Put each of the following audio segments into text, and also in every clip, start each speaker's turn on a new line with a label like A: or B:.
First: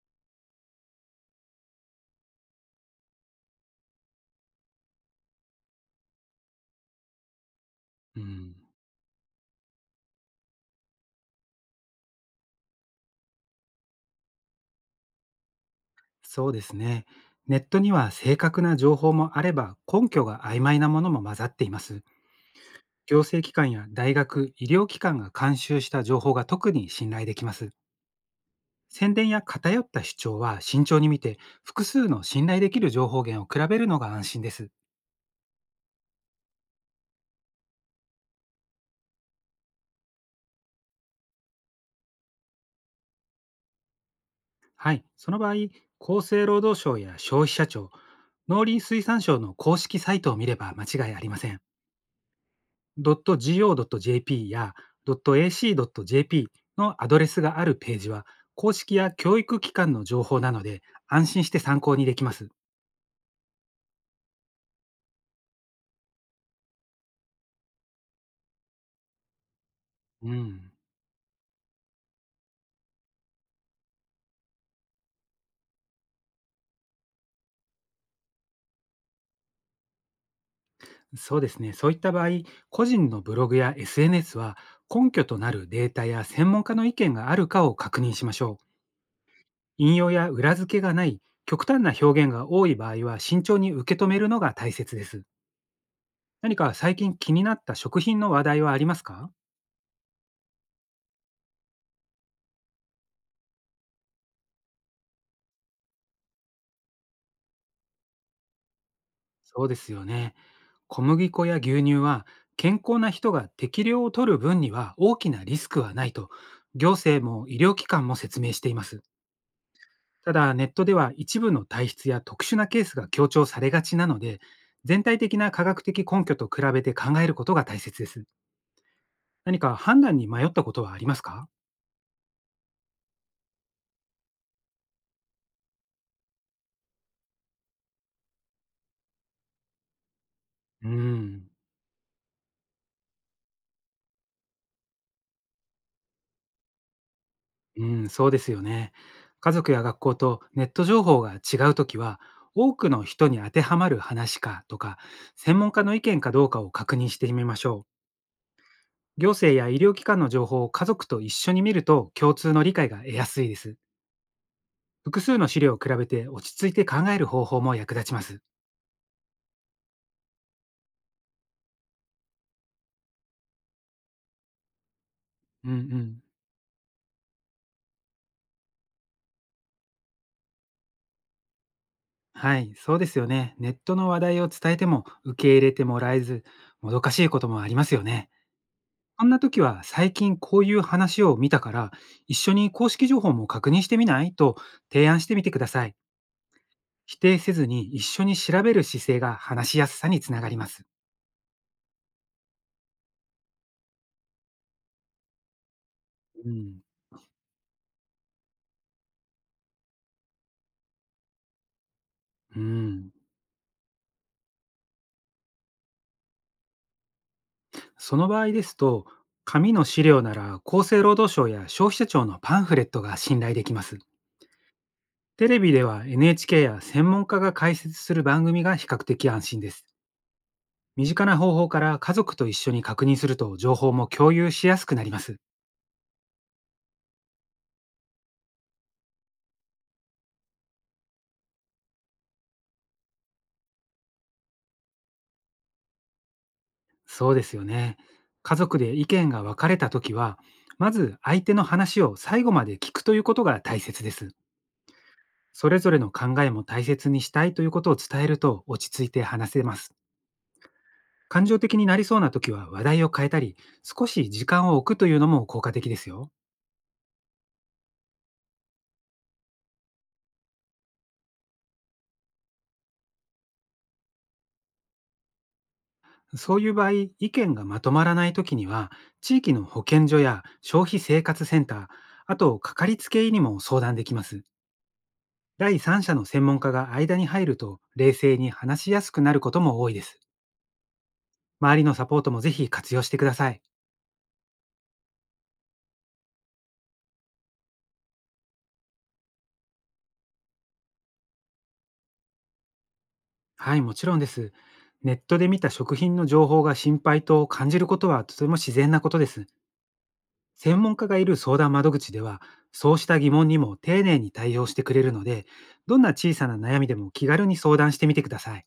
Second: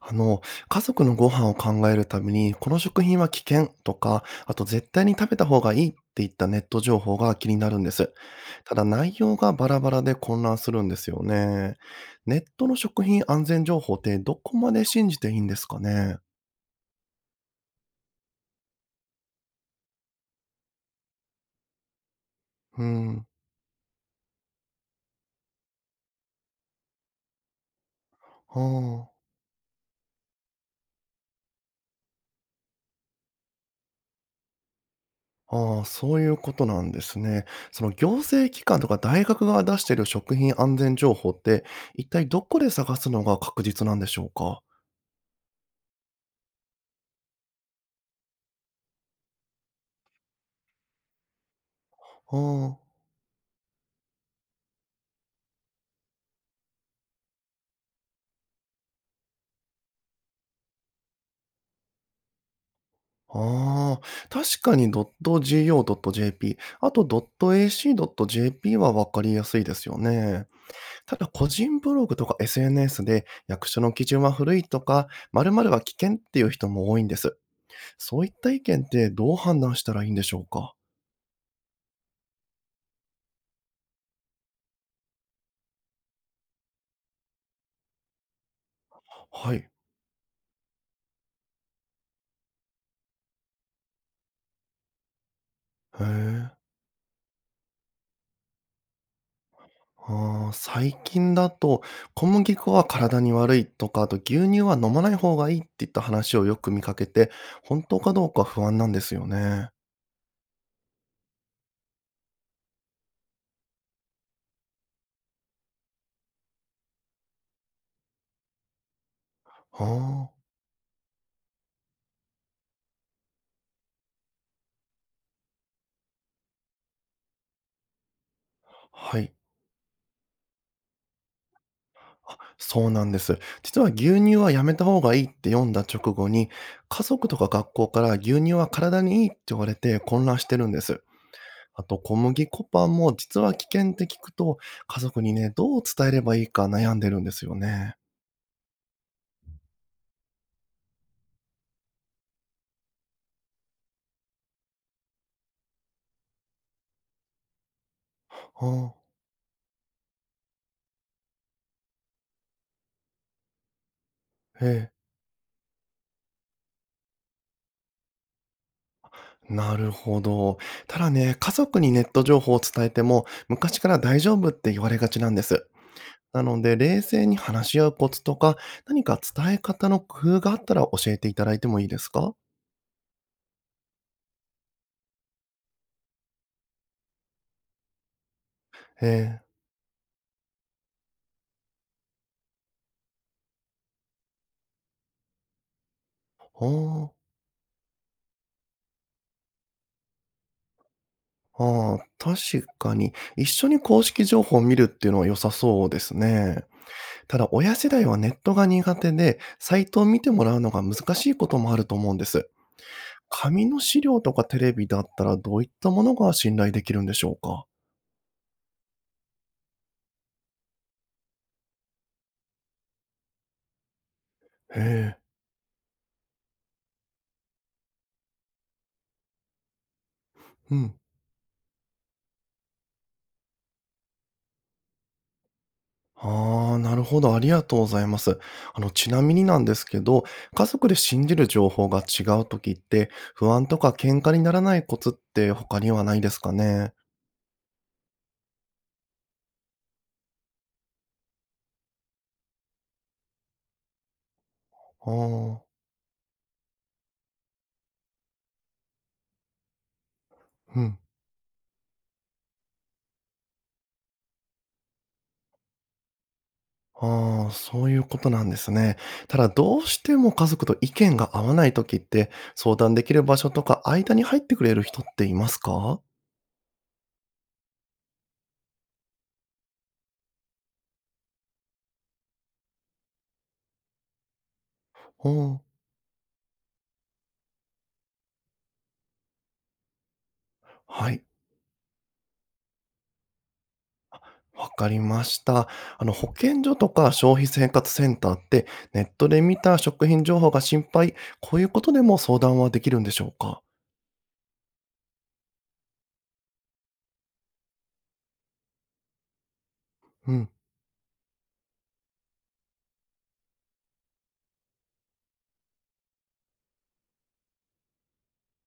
A: あの、家族のご飯を考えるために、この食品は危険とか、あと絶対に食べた方がいいっていったネット情報が気になるんです。
B: うん、
A: ただ内容がバラバラで混乱するんですよね。ネットの食品安全情報ってどこまで信じていいんですかね。
B: そうですね。ネットには正確な情報もあれば、根拠が曖昧なものも混ざっています。
A: う
B: 行
A: ん。
B: 政機関や大学、医療機関が監修した情報が特に信頼できます。
A: は
B: 宣
A: あ。
B: 伝や偏った主張は慎重に見て、複数の信頼できる情報源を比べるのが安心です。
A: ああ、そういうことなんですね。その行政機関とか大学が出している食品安全情報って、一体どこで探すのが確実なんでしょうか。
B: はい、その場合、厚生労働省や消費者庁、農林水産省の公式サイトを見れば間違いありません。
A: うん。はあ。
B: .go.jp や .ac.jp のアドレスがあるページは、公式や教育機関の情報なので、安心して参考にできます。
A: ああ、確かに .go.jp、あと .ac.jp はわかりやすいですよ
B: う
A: ね。
B: ん、
A: ただ個人ブログとか SNS で役所の基準は古いとか、〇〇は危険っていう人も多いんです。そういった意見ってどう判断したらいいんでしょうか。
B: そうですね。そういった場合、個人のブログや SNS は、根拠となるデータや専門家の意見があるかを確認しましょう。
A: はい。
B: 引用や裏付けがない、極端な表現が多い場合は、慎重に受け止めるのが大切です。
A: へえ。
B: 何か最近気になった食品の話題はありますか？
A: ああ、最近だと小麦粉は体に悪いとか、あと牛乳は飲まない方がいいっていった話をよく見かけて、本当かどうか不安なんですよ
B: そう
A: ね。
B: ですよね。小麦粉や牛乳は健康な人が適量を取る分には大きなリスクはないと行政も医療機関も説明しています。
A: ああ、
B: ただネットでは一部の体質や特殊なケースが強調されがちなので全体的な科学的根拠と比べて考えることが大切です。
A: はい。
B: 何か判断に迷ったことはありますか？
A: そうなんです。実は牛乳はやめた方がいいって読んだ直後に、家族とか学校から牛乳は体にいいって言われて混乱してるんで
B: うー
A: す。
B: ん。
A: あと小麦粉パンも実は危険って聞くと、家族にね、どう伝えればいいか悩んでるんですよ
B: う
A: ね。
B: ん、そうですよね。家族や学校とネット情報が違うときは、多くの人に当てはまる話かとか、専門家の意見かどうかを確認してみましょう。
A: ああ、
B: 行政や医療機関の情報を家族と一緒に見ると共通の理解が得やすいです。
A: ええ。
B: 複数の資料を比べて落ち着いて考える方法も役立ちます。
A: なるほど。ただね、家族にネット情報を伝えても、昔から大丈夫って言われがちなんです。
B: うんうん。
A: なので、冷静に話し合うコツとか、何か伝え方の工夫があったら教えていただいてもいいですか。
B: はい、そうですよね。ネットの話題を伝えても受け入れてもらえず、もどかしいこともありますよね。そんな
A: ええ。
B: 時は、最近こういう話を見たから、一緒に公式情報も確認してみないと提案してみてください。
A: ああ、
B: 否定せずに一緒に調べる姿勢が話しやすさにつながります。
A: ああ、確かに。一緒に公式情報を見るっていうのは良さそうです
B: う
A: ね。
B: ん、
A: ただ、親世代はネットが苦手で、サイトを見てもらうのが難しいこともあると思うんです。
B: うん。
A: 紙の資料とかテレビだったらどういったものが信頼できるんでしょうか。
B: その場合ですと、紙の資料なら厚生労働省や消費者庁のパンフレットが信頼できます。
A: へ
B: テレビでは NHK や専門家が解説する番組が比較的安心です。
A: え、うん。
B: 身近な方法から家族と一緒に確認すると情報も共有しやすくなります。
A: ああ、なるほど。ありがとうございます。ちなみになんですけど、家族で信じる情報が違うときって、不安とか喧嘩にならないコツって他にはないですかね。
B: そうですよね。家族で意見が分かれたときは、まず相手の話を最後まで聞くということが大切です。
A: ああ、
B: それぞれの考えも大切にしたいということを伝えると落ち着いて話せます。
A: うん。
B: 感情的になりそうなときは話題を変えたり、少し時間を置くというのも効果的ですよ。
A: ああ、そういうことなんですね。ただ、どうしても家族と意見が合わないときって、相談できる場所とか、間に入ってくれる人っていますか。
B: そういう場合、意見がまとまらないときには、地域の保健所や消費生活センター、あとかかりつけ医にも相談できます。
A: うん。
B: 第三者の専門家が間に入ると冷静に話しやすくなることも多いです。
A: はい。
B: 周りのサポートもぜひ活用してください。
A: わかりました。保健所とか消費生活センターって、ネットで見た食品情報が心配、こういうことでも相談はできるんでしょうか。
B: はい、もちろんです。ネットで見た食品の情報が心配と感じることはとても自然なことです。
A: うん。
B: 専門家がいる相談窓口では、そうした疑問にも丁寧に対応してくれるので、どんな小さな悩みでも気軽に相談してみてください。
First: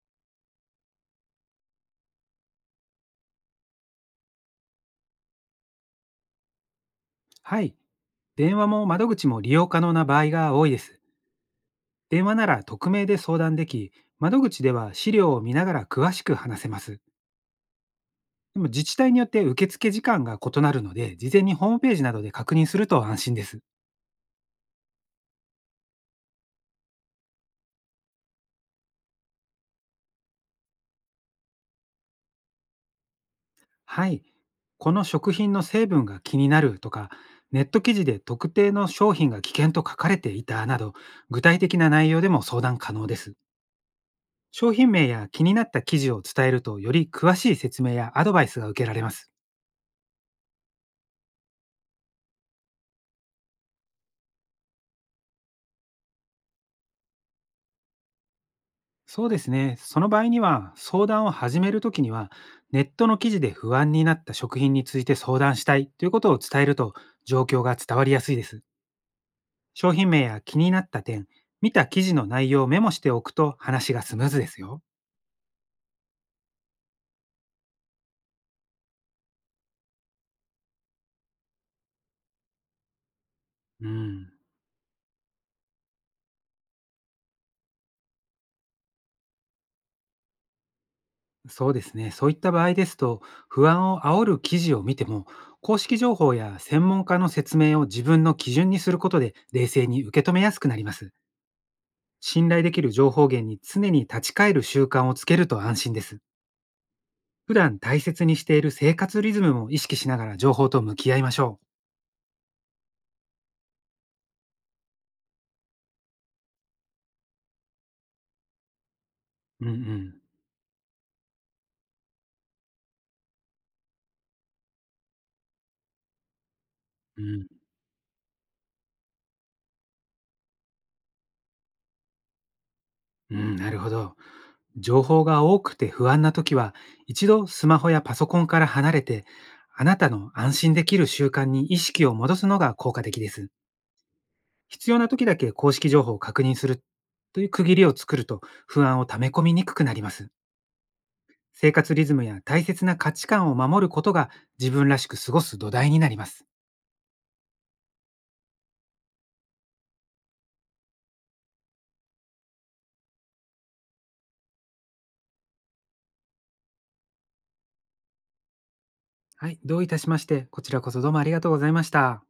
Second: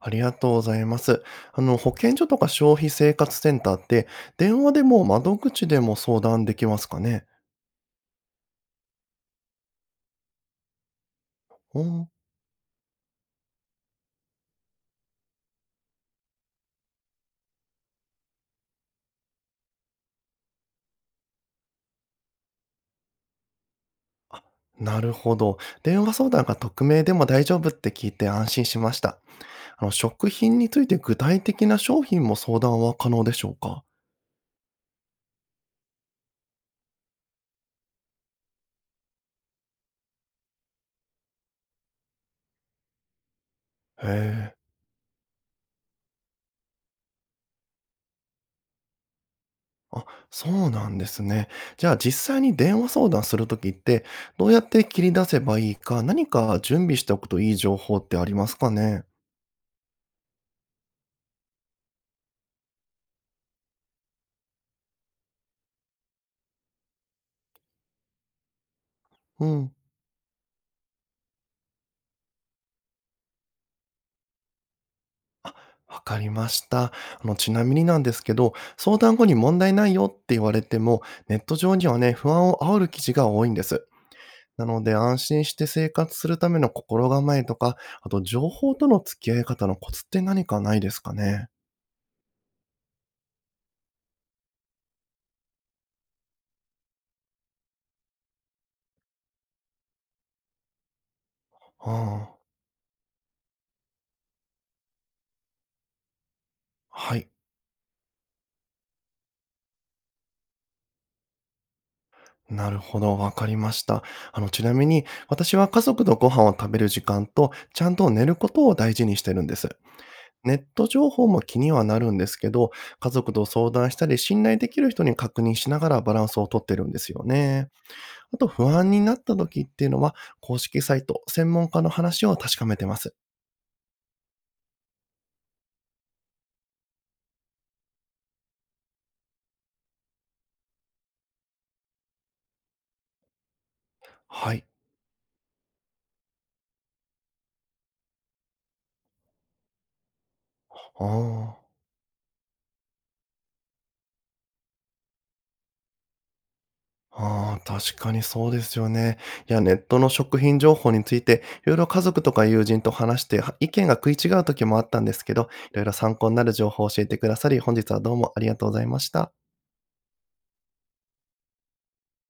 A: ありがとうございます。保健所とか消費生活センターって、電話でも窓口でも相談できますかね。
B: はい、電話も窓口も利用可能な場合が多いです。
A: うん。
B: 電話なら匿名で相談でき、窓口では資料を見ながら詳しく話せます。でも自治体によって受付時間が異なるので、事前にホームページなどで確認すると安心です。
A: あ、なるほど。電話相談が匿名でも大丈夫って聞いて安心しました。食品について具体的な商品も相談は可能でしょうか。
B: はい。この食品の成分が気になるとか、ネット記事で特定の商品が危険と書かれていたなど、具体的な内容でも相談可能です。
A: へえ。
B: 商品名や気になった記事を伝えると、より詳しい説明やアドバイスが受けられます。
A: あ、そうなんですね。じゃあ実際に電話相談するときって、どうやって切り出せばいいか、何か準備しておくといい情報ってありますかね。
B: そうですね。その場合には、相談を始めるときには、ネットの記事で不安になった食品について相談したいということを伝えると、状況が伝わりやすいです。
A: うん。
B: 商品名や気になった点、見た記事の内容をメモしておくと話がスムーズですよ。
A: あ、わかりました。ちなみになんですけど、相談後に問題ないよって言われても、ネット上にはね、不安を煽る記事が多いんです。
B: うん、
A: なので、安心して生活するための心構えとか、あと情報との付き合い方のコツって何かないですかね？
B: そうですね。そういった場合ですと、不安を煽る記事を見ても、公式情報や専門家の説明を自分の基準にすることで冷静に受け止めやすくなります。
A: ああ、
B: 信頼できる情報源に常に立ち返る習慣をつけると安心です。
A: はい、
B: 普段大切にしている生活リズムも意識しながら情報と向き合いましょ
A: なるほど、わかりました。ちなみに、私は家族とご飯を食べる時間と、ちゃんと寝ることを大事にしてるんで
B: う。
A: す。
B: うんうん。
A: ネット情報も気にはなるんですけど、家族と相談したり、信頼できる人に確認しながらバランスをとってるんです
B: う
A: よ
B: ん。
A: ね。あと不安になった時っていうのは、公式サイト、専門家の話を確かめてます。
B: うん、なるほど。情報が多くて不安な時は、一度スマホやパソコンから離れて、あなたの安心できる習慣に意識を戻すのが効果的です。
A: はい。
B: 必要な時だけ公式情報を確認するという区切りを作ると不安を溜め込みにくくなります。
A: あ
B: 生活リズムや大切な価値観を守ることが自分らしく過ごす土台になります。
A: あ、ああ、確かにそうですよね。いや、ネットの食品情報について、いろいろ家族とか友人と話して、は意見が食い違う時もあったんですけど、いろいろ参考になる情報を教えてくださり、本日はどうもありがとうございました。
B: はい、どういたしまして、こちらこそどうもありがとうございました。